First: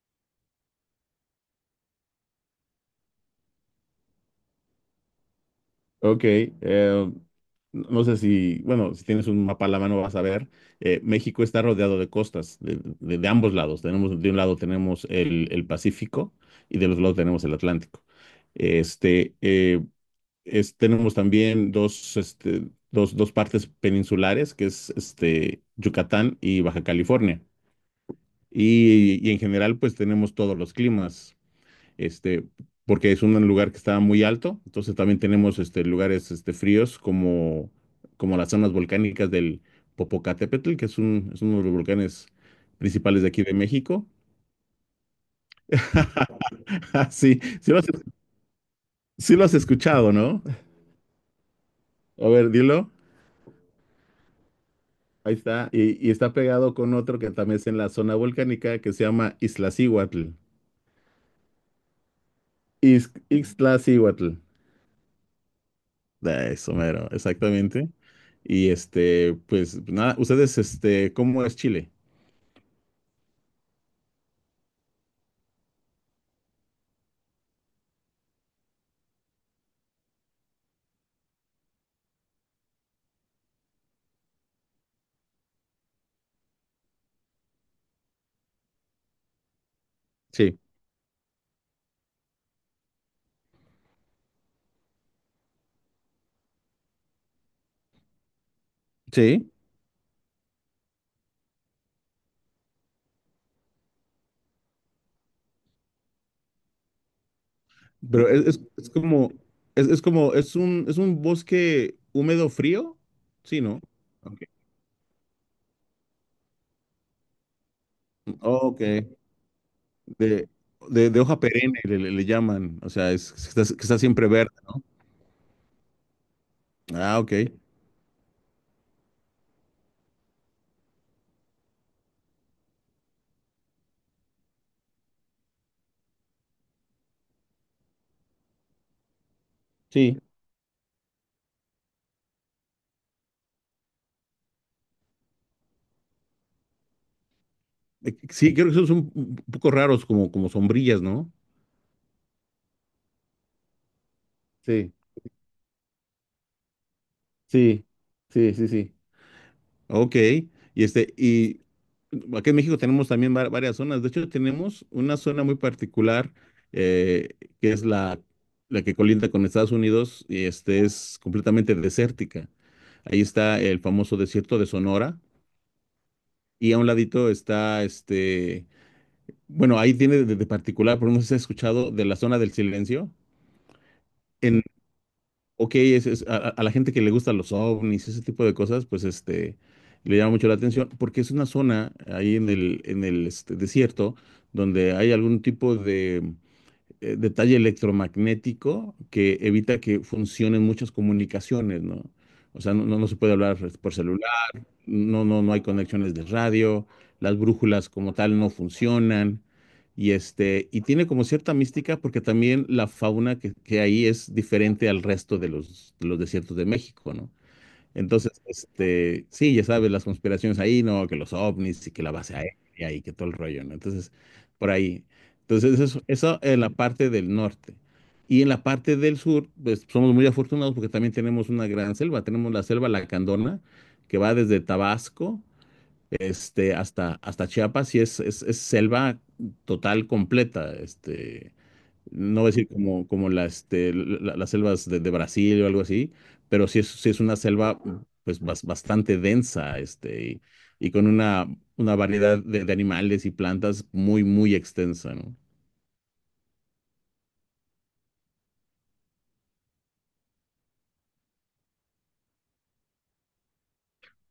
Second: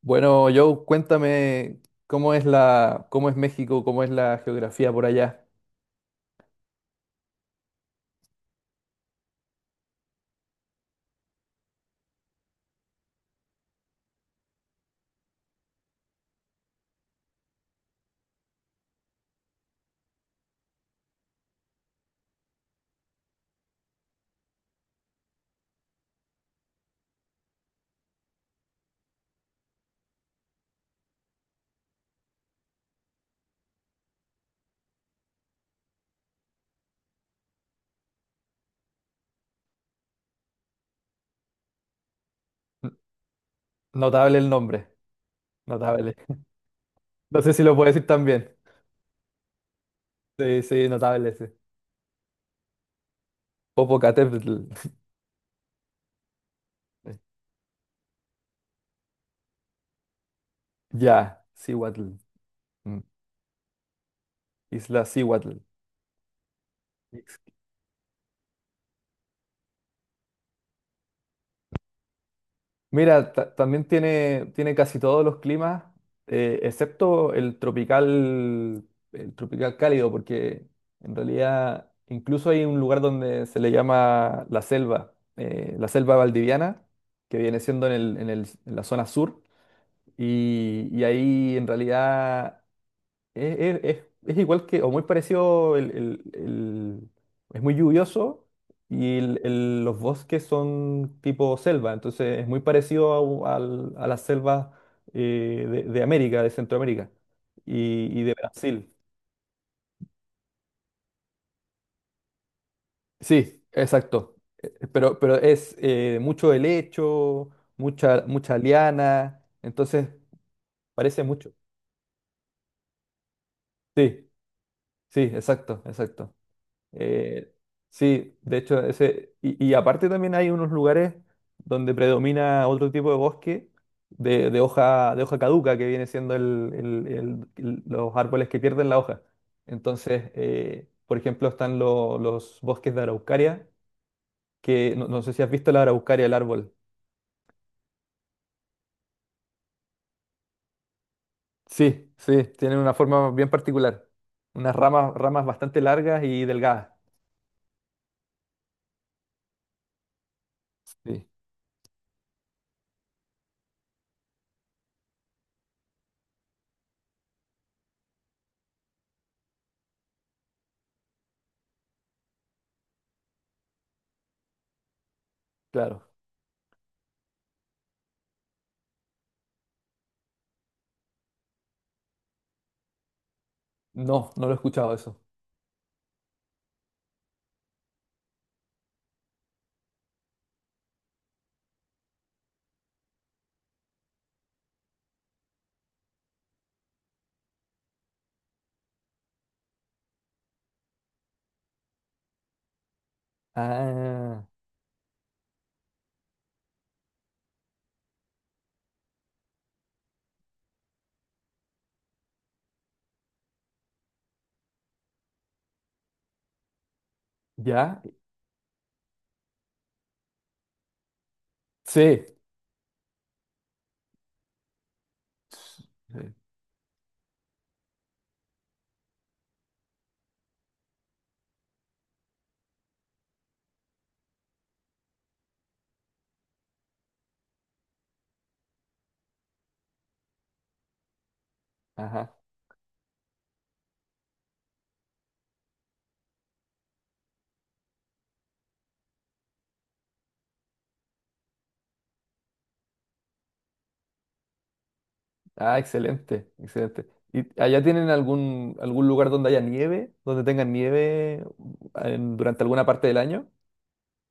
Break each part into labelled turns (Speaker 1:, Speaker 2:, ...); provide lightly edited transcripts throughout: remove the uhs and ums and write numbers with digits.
Speaker 1: Bueno, Joe, cuéntame cómo es cómo es México, cómo es la geografía por allá.
Speaker 2: Ok, eh, no sé si, bueno, si tienes un mapa a la mano vas a ver, México está rodeado de costas, de ambos lados. Tenemos, de un lado tenemos el Pacífico y del otro lado tenemos el Atlántico. Este, eh, Tenemos también dos, dos partes peninsulares, que es Yucatán y Baja California. Y en general, pues tenemos todos los climas este, porque es un lugar que está muy alto, entonces también tenemos lugares fríos como las zonas volcánicas del Popocatépetl, es uno de los volcanes
Speaker 1: N-
Speaker 2: principales de aquí de México.
Speaker 1: Notable el nombre, notable.
Speaker 2: Sí,
Speaker 1: No sé si
Speaker 2: sí
Speaker 1: lo
Speaker 2: lo has,
Speaker 1: puedo decir también.
Speaker 2: sí lo has escuchado, ¿no?
Speaker 1: Sí, sí, notable, sí.
Speaker 2: A ver, dilo.
Speaker 1: Popocatépetl.
Speaker 2: Ahí está. Y está pegado con otro que también es en la zona volcánica que se llama Iztaccíhuatl.
Speaker 1: Ya, Cihuatl. Mm.
Speaker 2: Iztaccíhuatl.
Speaker 1: Isla Cihuatl.
Speaker 2: Ah, eso, mero, exactamente. Y pues nada, ustedes, ¿cómo es Chile?
Speaker 1: Mira, también tiene, tiene casi todos los climas, excepto el tropical cálido, porque en realidad incluso hay un lugar donde se le llama la selva valdiviana, que viene siendo en la zona sur,
Speaker 2: Sí,
Speaker 1: y ahí en realidad es igual que, o muy parecido, es muy lluvioso y
Speaker 2: sí,
Speaker 1: los bosques son tipo selva, entonces es muy parecido a, a las selvas de América, de Centroamérica y
Speaker 2: pero
Speaker 1: de
Speaker 2: es
Speaker 1: Brasil.
Speaker 2: como, es un bosque húmedo frío, sí,
Speaker 1: Sí,
Speaker 2: ¿no?
Speaker 1: exacto.
Speaker 2: Ok.
Speaker 1: Pero es mucho helecho, mucha, mucha
Speaker 2: Ok.
Speaker 1: liana, entonces
Speaker 2: De, de
Speaker 1: parece
Speaker 2: hoja
Speaker 1: mucho.
Speaker 2: perenne le llaman, o sea, que está siempre
Speaker 1: Sí,
Speaker 2: verde, ¿no?
Speaker 1: sí, exacto, exacto.
Speaker 2: Ah, ok.
Speaker 1: Eh, sí, de hecho, ese, y aparte también hay unos lugares donde predomina otro tipo de bosque de hoja caduca, que viene siendo los árboles que pierden la hoja.
Speaker 2: Sí.
Speaker 1: Entonces, por ejemplo, están los bosques de araucaria, que no, no sé si has visto la araucaria, el árbol.
Speaker 2: Sí, creo que son un poco raros como sombrillas, ¿no?
Speaker 1: Sí, sí, tienen una forma bien particular, unas
Speaker 2: Sí,
Speaker 1: ramas, ramas bastante largas y delgadas.
Speaker 2: sí, sí, sí, sí. Ok, este,
Speaker 1: Sí,
Speaker 2: y aquí en México tenemos también varias zonas. De hecho, tenemos una zona muy particular, eh, que es la que colinda con Estados Unidos y este es completamente desértica. Ahí está el famoso desierto de Sonora
Speaker 1: claro.
Speaker 2: y a un ladito está bueno, ahí tiene de particular, por no sé si has escuchado de la zona del silencio.
Speaker 1: No, no lo he escuchado eso.
Speaker 2: Ok, a la gente que le gustan los ovnis, ese tipo de cosas, pues le llama mucho la atención, porque es una zona ahí en el desierto donde hay algún tipo de detalle electromagnético que evita que funcionen muchas comunicaciones, ¿no? O sea, no se puede hablar por celular,
Speaker 1: Ah,
Speaker 2: no hay conexiones de radio, las brújulas como tal no funcionan. Y y tiene como cierta mística porque también la fauna que hay es diferente al resto de de los desiertos de México, ¿no?
Speaker 1: ¿ya?
Speaker 2: Entonces, sí, ya sabes, las conspiraciones ahí, ¿no? Que los ovnis y que la
Speaker 1: Sí.
Speaker 2: base aérea y que todo el rollo, ¿no? Entonces, por ahí. Entonces, eso,
Speaker 1: Sí.
Speaker 2: eso en la parte del norte. Y en la parte del sur, pues somos muy afortunados porque también tenemos una gran selva. Tenemos la selva Lacandona, que va desde Tabasco, hasta Chiapas y es selva total, completa,
Speaker 1: Ajá.
Speaker 2: no voy a decir como, como la, este, la- las selvas de Brasil o algo así, pero sí es una selva pues bastante densa, y con una variedad de animales y plantas muy, muy extensa, ¿no?
Speaker 1: Ah, excelente, excelente. ¿Y allá tienen algún, algún lugar donde haya nieve, donde tengan nieve durante alguna parte del año?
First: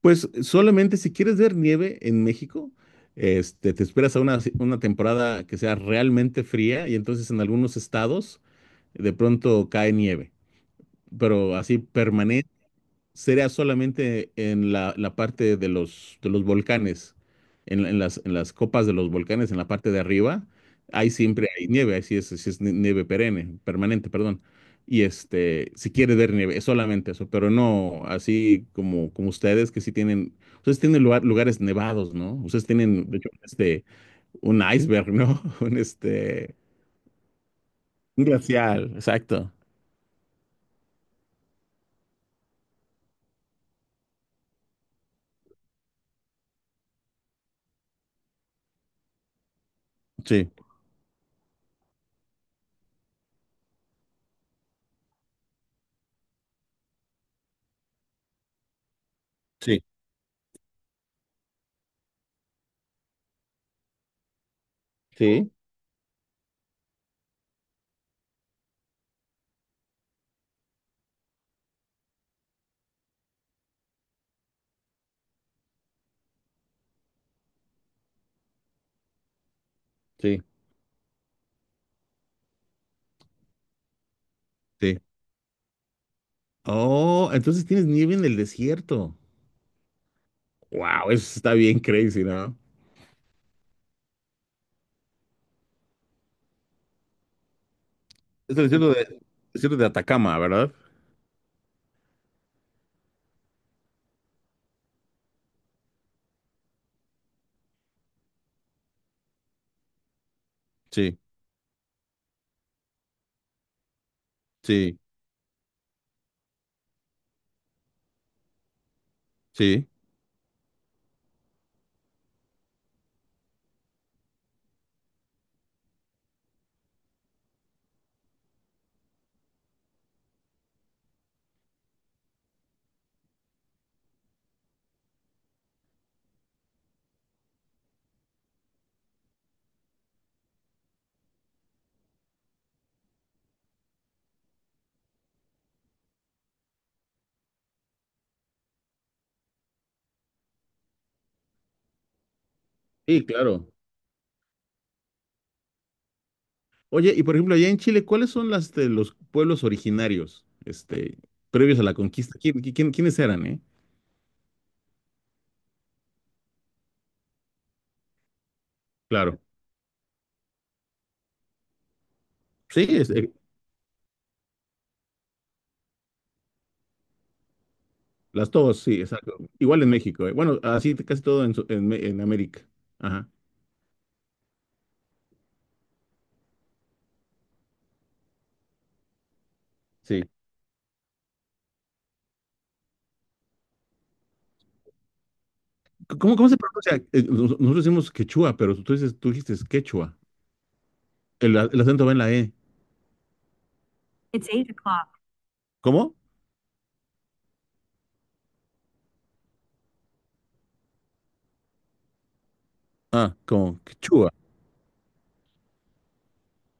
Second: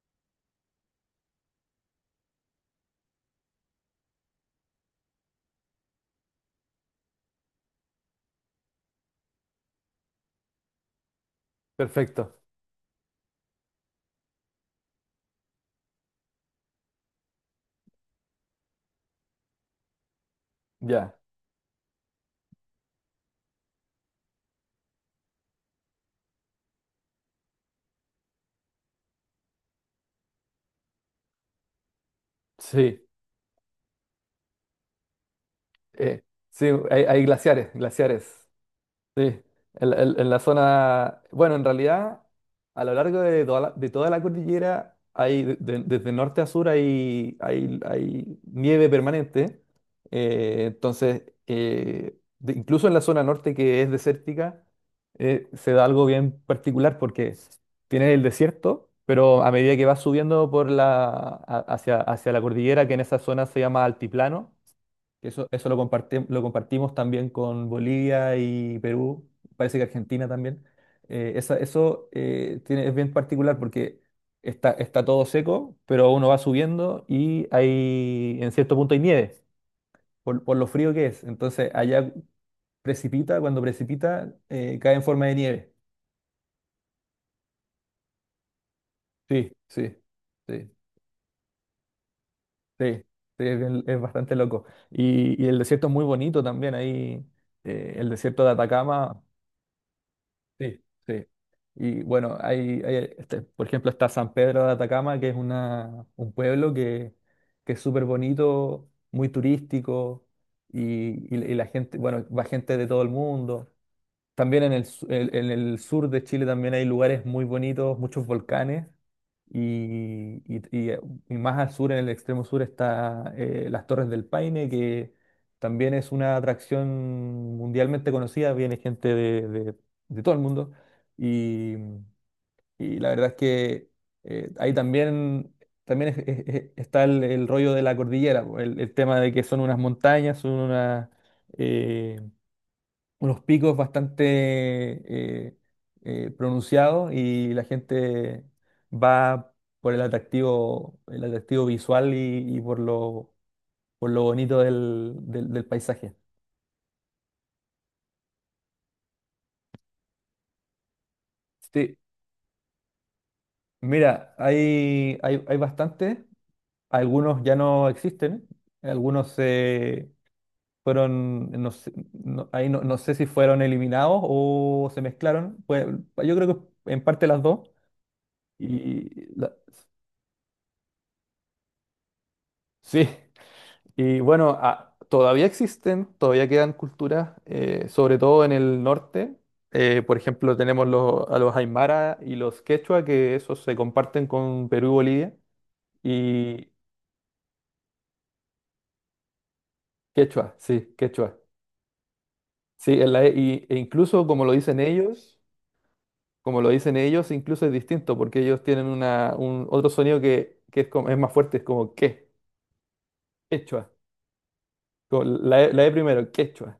Speaker 2: Pues solamente si quieres ver nieve en México, te esperas a una temporada que sea realmente fría y entonces en algunos estados de pronto cae nieve, pero así
Speaker 1: Perfecto.
Speaker 2: permanente sería solamente en la parte de de los volcanes, en las copas de los volcanes, en la parte de arriba, ahí
Speaker 1: Ya.
Speaker 2: siempre hay nieve, ahí sí es nieve perenne, permanente, perdón. Y si quieres ver nieve, es solamente eso, pero no así como, como ustedes que sí tienen, ustedes tienen lugares nevados, ¿no? Ustedes
Speaker 1: Sí.
Speaker 2: tienen, de hecho, un iceberg, ¿no? Un
Speaker 1: Eh, sí, hay, hay glaciares,
Speaker 2: un
Speaker 1: glaciares.
Speaker 2: glacial,
Speaker 1: Sí,
Speaker 2: exacto.
Speaker 1: en, en la zona, bueno, en realidad, a lo largo de toda la cordillera, hay, desde norte a sur hay, hay, hay nieve permanente.
Speaker 2: Sí,
Speaker 1: Entonces, incluso en la zona norte que es desértica, se da algo bien particular porque tienes el desierto, pero a medida
Speaker 2: sí,
Speaker 1: que vas subiendo por hacia, hacia la cordillera, que en esa zona se llama altiplano, eso,
Speaker 2: sí,
Speaker 1: eso lo compartimos también con Bolivia y Perú, parece que Argentina también. Eso tiene, es bien particular porque está, está todo seco, pero uno va subiendo y hay, en cierto punto hay nieve,
Speaker 2: sí,
Speaker 1: por lo frío que es. Entonces allá precipita, cuando precipita, cae
Speaker 2: sí.
Speaker 1: en forma de nieve.
Speaker 2: Oh, entonces tienes nieve en el desierto.
Speaker 1: Sí, sí, sí, sí,
Speaker 2: Wow, eso está bien crazy, ¿no?
Speaker 1: sí, es, es bastante loco. Y el desierto es muy bonito también, ahí el desierto de
Speaker 2: Es el
Speaker 1: Atacama.
Speaker 2: desierto de Atacama, ¿verdad?
Speaker 1: Sí, sí. Y bueno, hay, este, por ejemplo, está San Pedro de Atacama, que es una, un pueblo que es súper bonito, muy turístico,
Speaker 2: Sí,
Speaker 1: y, y la gente, bueno, va gente de todo el mundo. También en el,
Speaker 2: sí,
Speaker 1: en el sur de Chile también hay lugares muy bonitos, muchos volcanes
Speaker 2: sí.
Speaker 1: y, y más al sur, en el extremo sur, está las Torres del Paine, que también es una atracción mundialmente conocida, viene gente de, de todo el mundo. Y, y la verdad es que ahí también, también está el rollo de la cordillera, po, el tema de que son unas montañas, son unas eh, unos picos bastante eh, pronunciados y la gente va por el atractivo visual y
Speaker 2: Sí, claro.
Speaker 1: por lo bonito del, del paisaje.
Speaker 2: Oye, y por ejemplo, allá en Chile, ¿cuáles son las de los pueblos originarios, previos a la
Speaker 1: Sí,
Speaker 2: conquista? ¿ Quiénes eran, eh?
Speaker 1: mira, hay bastantes, algunos ya no existen, algunos
Speaker 2: Claro.
Speaker 1: se fueron, no sé, no, ahí no,
Speaker 2: Sí,
Speaker 1: no sé si fueron eliminados o se mezclaron, pues yo creo que en parte las dos.
Speaker 2: sí, exacto.
Speaker 1: Y la-
Speaker 2: Igual en México, eh. Bueno, así casi todo en, su- en, Me- en América.
Speaker 1: sí,
Speaker 2: Ajá.
Speaker 1: y bueno, todavía existen, todavía quedan culturas, sobre todo en el norte. Por
Speaker 2: Sí.
Speaker 1: ejemplo, tenemos los, a los Aymara y los Quechua, que esos se comparten con Perú y Bolivia.
Speaker 2: ¿Cómo, cómo se
Speaker 1: Y
Speaker 2: pronuncia? Nosotros decimos quechua, pero tú dices, tú dijiste quechua.
Speaker 1: Quechua.
Speaker 2: El, el acento va en la E.
Speaker 1: Sí, en la, e incluso como
Speaker 2: It's
Speaker 1: lo
Speaker 2: eight
Speaker 1: dicen
Speaker 2: o'clock.
Speaker 1: ellos,
Speaker 2: ¿Cómo?
Speaker 1: como lo dicen ellos, incluso es distinto, porque ellos tienen una, un, otro sonido que es, es más fuerte, es como que,
Speaker 2: Ah, como
Speaker 1: Quechua.
Speaker 2: quechua.
Speaker 1: Como la, la E primero, Quechua.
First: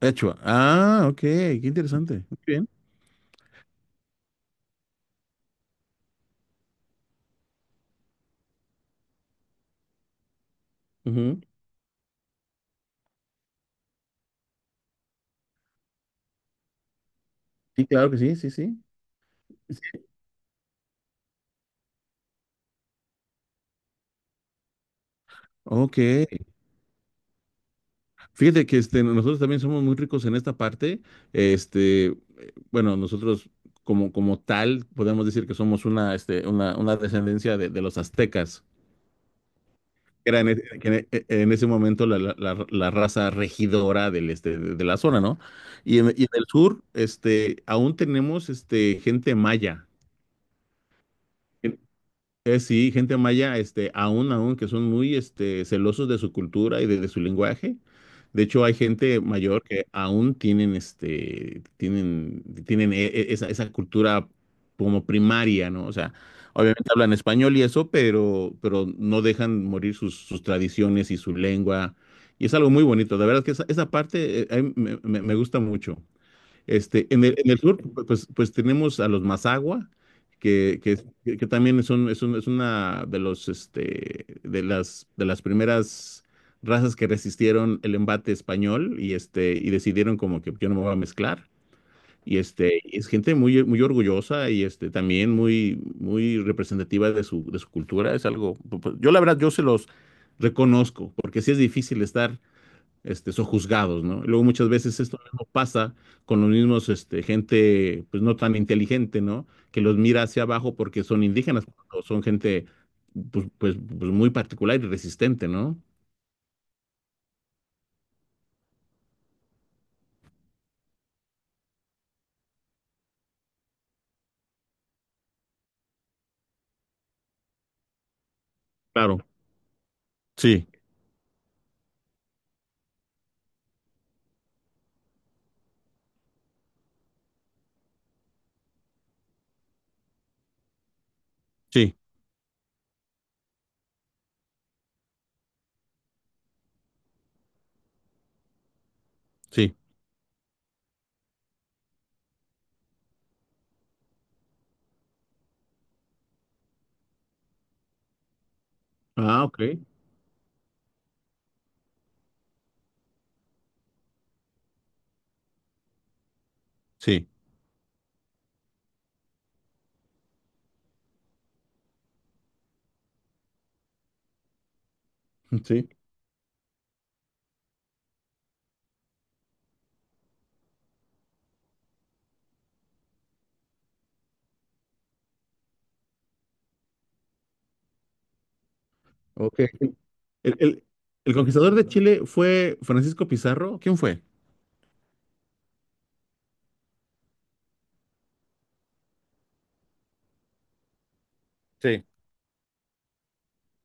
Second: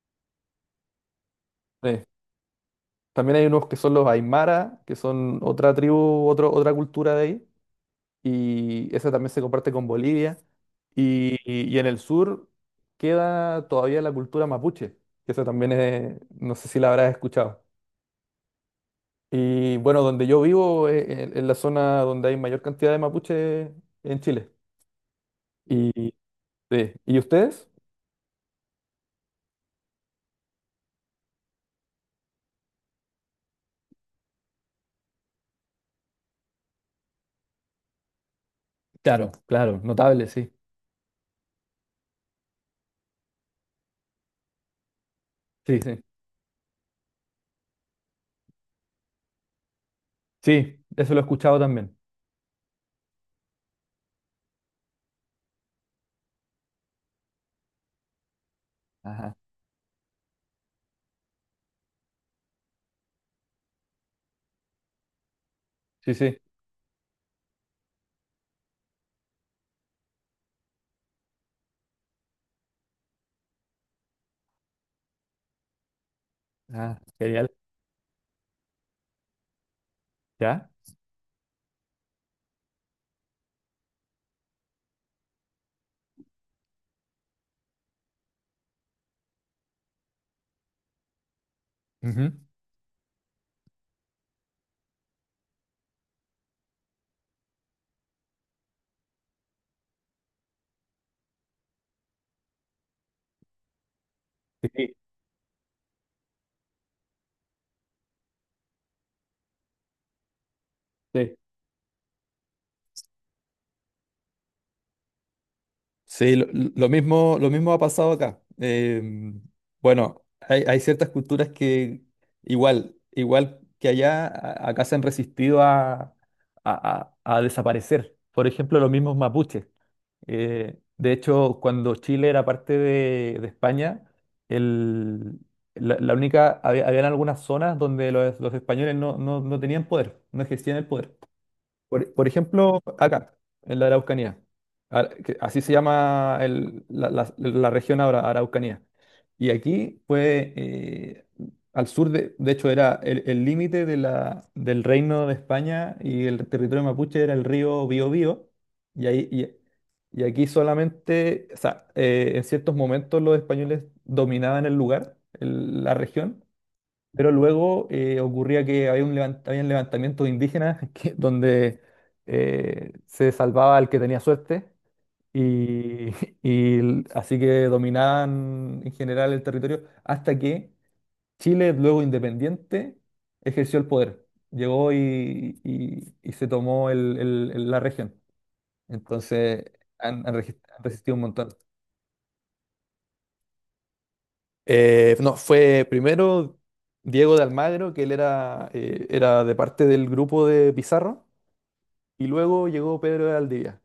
Speaker 2: Quechua. Ah, ok, qué
Speaker 1: Sí.
Speaker 2: interesante. Muy bien.
Speaker 1: También hay unos que son los Aymara, que son otra tribu, otro, otra cultura de ahí, y esa también se comparte con Bolivia. Y,
Speaker 2: Ujú.
Speaker 1: y en el sur queda todavía la cultura mapuche, que esa también es, no sé si la habrás escuchado.
Speaker 2: Sí, claro que sí, sí, sí.
Speaker 1: Y bueno, donde yo vivo es, es la zona donde hay mayor cantidad de mapuche en Chile. ¿Y,
Speaker 2: Ok,
Speaker 1: sí. ¿Y ustedes?
Speaker 2: fíjate que nosotros también somos muy ricos en esta parte. Bueno, nosotros como, como tal podemos decir que somos una, una descendencia de los aztecas,
Speaker 1: Claro, claro, notable,
Speaker 2: que eran
Speaker 1: sí.
Speaker 2: en, e- que en e- en ese momento la raza regidora del, de la zona, ¿no?
Speaker 1: Sí, sí.
Speaker 2: Y en el sur, aún tenemos gente maya.
Speaker 1: Sí, eso lo he escuchado también.
Speaker 2: Sí, gente maya, aún, que son muy, celosos de su cultura y de su lenguaje. De hecho, hay gente
Speaker 1: Ajá.
Speaker 2: mayor que aún tienen, tienen esa cultura como primaria, ¿no? O sea,
Speaker 1: Sí, sí.
Speaker 2: obviamente hablan español y eso, pero no dejan morir sus, sus tradiciones y su lengua. Y es algo muy bonito. De verdad que esa parte, a mí me gusta mucho.
Speaker 1: Ah, genial.
Speaker 2: En el sur, pues, pues tenemos a los Mazagua,
Speaker 1: ¿Ya?
Speaker 2: que también son, es una de los, de las primeras razas que resistieron el embate español y, y decidieron como que yo no me voy a mezclar.
Speaker 1: Ujú.
Speaker 2: Y y es gente muy, muy orgullosa y también muy, muy representativa de su cultura. Es algo, yo la verdad, yo se los reconozco, porque sí es difícil estar son juzgados, ¿no? Luego muchas
Speaker 1: Sí.
Speaker 2: veces esto mismo pasa con los mismos, gente, pues no tan inteligente, ¿no? Que los mira hacia abajo porque son
Speaker 1: Sí,
Speaker 2: indígenas, o son gente, pues, pues, pues muy particular y resistente, ¿no?
Speaker 1: Sí, lo mismo ha pasado acá. Bueno, hay, hay ciertas culturas que igual, igual que allá, acá se han resistido a, a desaparecer. Por ejemplo, los mismos
Speaker 2: Claro,
Speaker 1: mapuches.
Speaker 2: sí,
Speaker 1: De hecho, cuando Chile era parte de España, el- la, la única, había, habían algunas zonas donde los españoles no, no tenían poder, no ejercían el poder.
Speaker 2: sí,
Speaker 1: Por ejemplo, acá, en la Araucanía. Que así se llama la, la región ahora, Araucanía. Y
Speaker 2: sí,
Speaker 1: aquí fue al sur, de hecho, era el límite de del reino de España y el territorio mapuche era el río Biobío. Y, ahí,
Speaker 2: ah, ok,
Speaker 1: y aquí solamente, o sea, en ciertos momentos los españoles dominaban el lugar, la región,
Speaker 2: sí.
Speaker 1: pero luego ocurría que había un habían levantamientos indígenas donde se salvaba el que tenía suerte
Speaker 2: Sí,
Speaker 1: y, así que dominaban en general el territorio hasta que Chile, luego independiente, ejerció el poder. Llegó y, y se tomó la región.
Speaker 2: ok.
Speaker 1: Entonces han,
Speaker 2: El,
Speaker 1: han
Speaker 2: el-
Speaker 1: resistido un
Speaker 2: el
Speaker 1: montón.
Speaker 2: conquistador de Chile fue Francisco Pizarro. ¿Quién fue?
Speaker 1: No, fue primero Diego de Almagro, que él era, era de parte del grupo de Pizarro,
Speaker 2: Sí.
Speaker 1: y luego llegó Pedro de Aldivia,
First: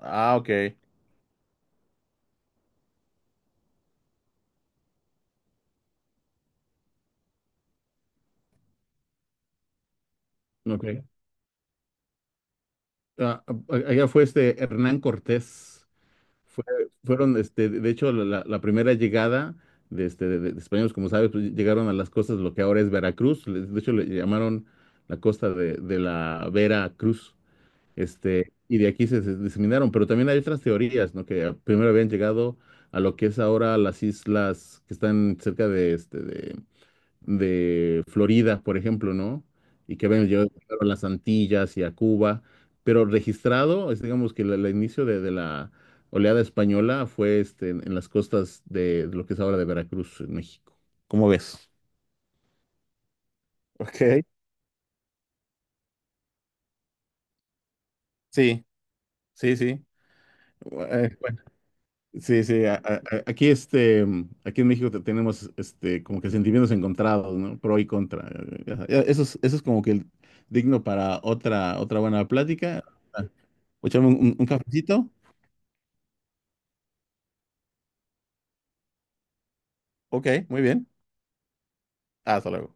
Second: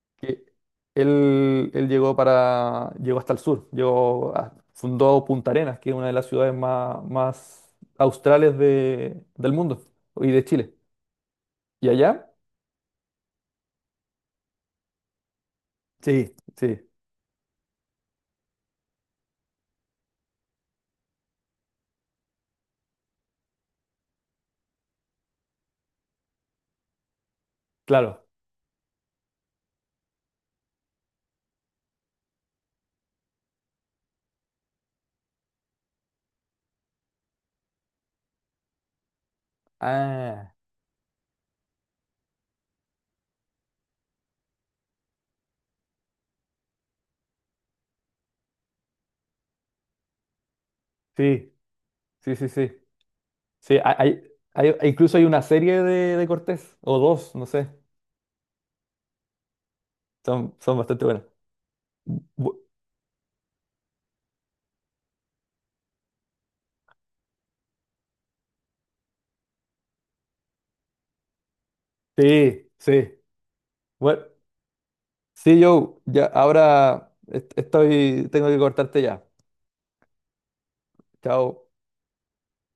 Speaker 2: Ah,
Speaker 1: que
Speaker 2: ok.
Speaker 1: él llegó para, llegó hasta el sur, fundó Punta Arenas, que es una de las ciudades más, más australes del mundo y de Chile.
Speaker 2: Ok.
Speaker 1: ¿Y allá?
Speaker 2: Ah, ah, allá fue este Hernán Cortés.
Speaker 1: Sí,
Speaker 2: Fue-
Speaker 1: sí,
Speaker 2: Fueron, de hecho, la primera llegada de, de españoles, como sabes, pues, llegaron a las costas de lo que ahora es Veracruz. De hecho, le llamaron la costa de la Vera Cruz.
Speaker 1: claro.
Speaker 2: Y de aquí se, se diseminaron. Pero también hay otras teorías, ¿no? Que primero habían llegado a lo que es ahora las islas que están cerca de, de Florida, por ejemplo, ¿no? Y que ven, yo
Speaker 1: Ah,
Speaker 2: claro, a las Antillas y a Cuba, pero registrado, es, digamos que el inicio de la oleada española fue en las costas de lo que es ahora de Veracruz, en México. ¿Cómo
Speaker 1: sí,
Speaker 2: ves?
Speaker 1: sí, sí, sí. Sí, hay,
Speaker 2: Ok.
Speaker 1: incluso hay una serie de Cortés, o dos, no sé.
Speaker 2: Sí, sí, sí.
Speaker 1: Son, son bastante buenas.
Speaker 2: Bueno, sí,
Speaker 1: Bu-
Speaker 2: sí, aquí, aquí en México tenemos como que sentimientos encontrados, ¿no? Pro y contra. Eso es como que digno para otra, otra buena
Speaker 1: sí,
Speaker 2: plática.
Speaker 1: sí.
Speaker 2: Ah, Echame
Speaker 1: Bueno,
Speaker 2: un cafecito.
Speaker 1: sí, yo ya ahora estoy, tengo que cortarte ya.
Speaker 2: Ok, muy bien.
Speaker 1: Chao.
Speaker 2: Hasta luego.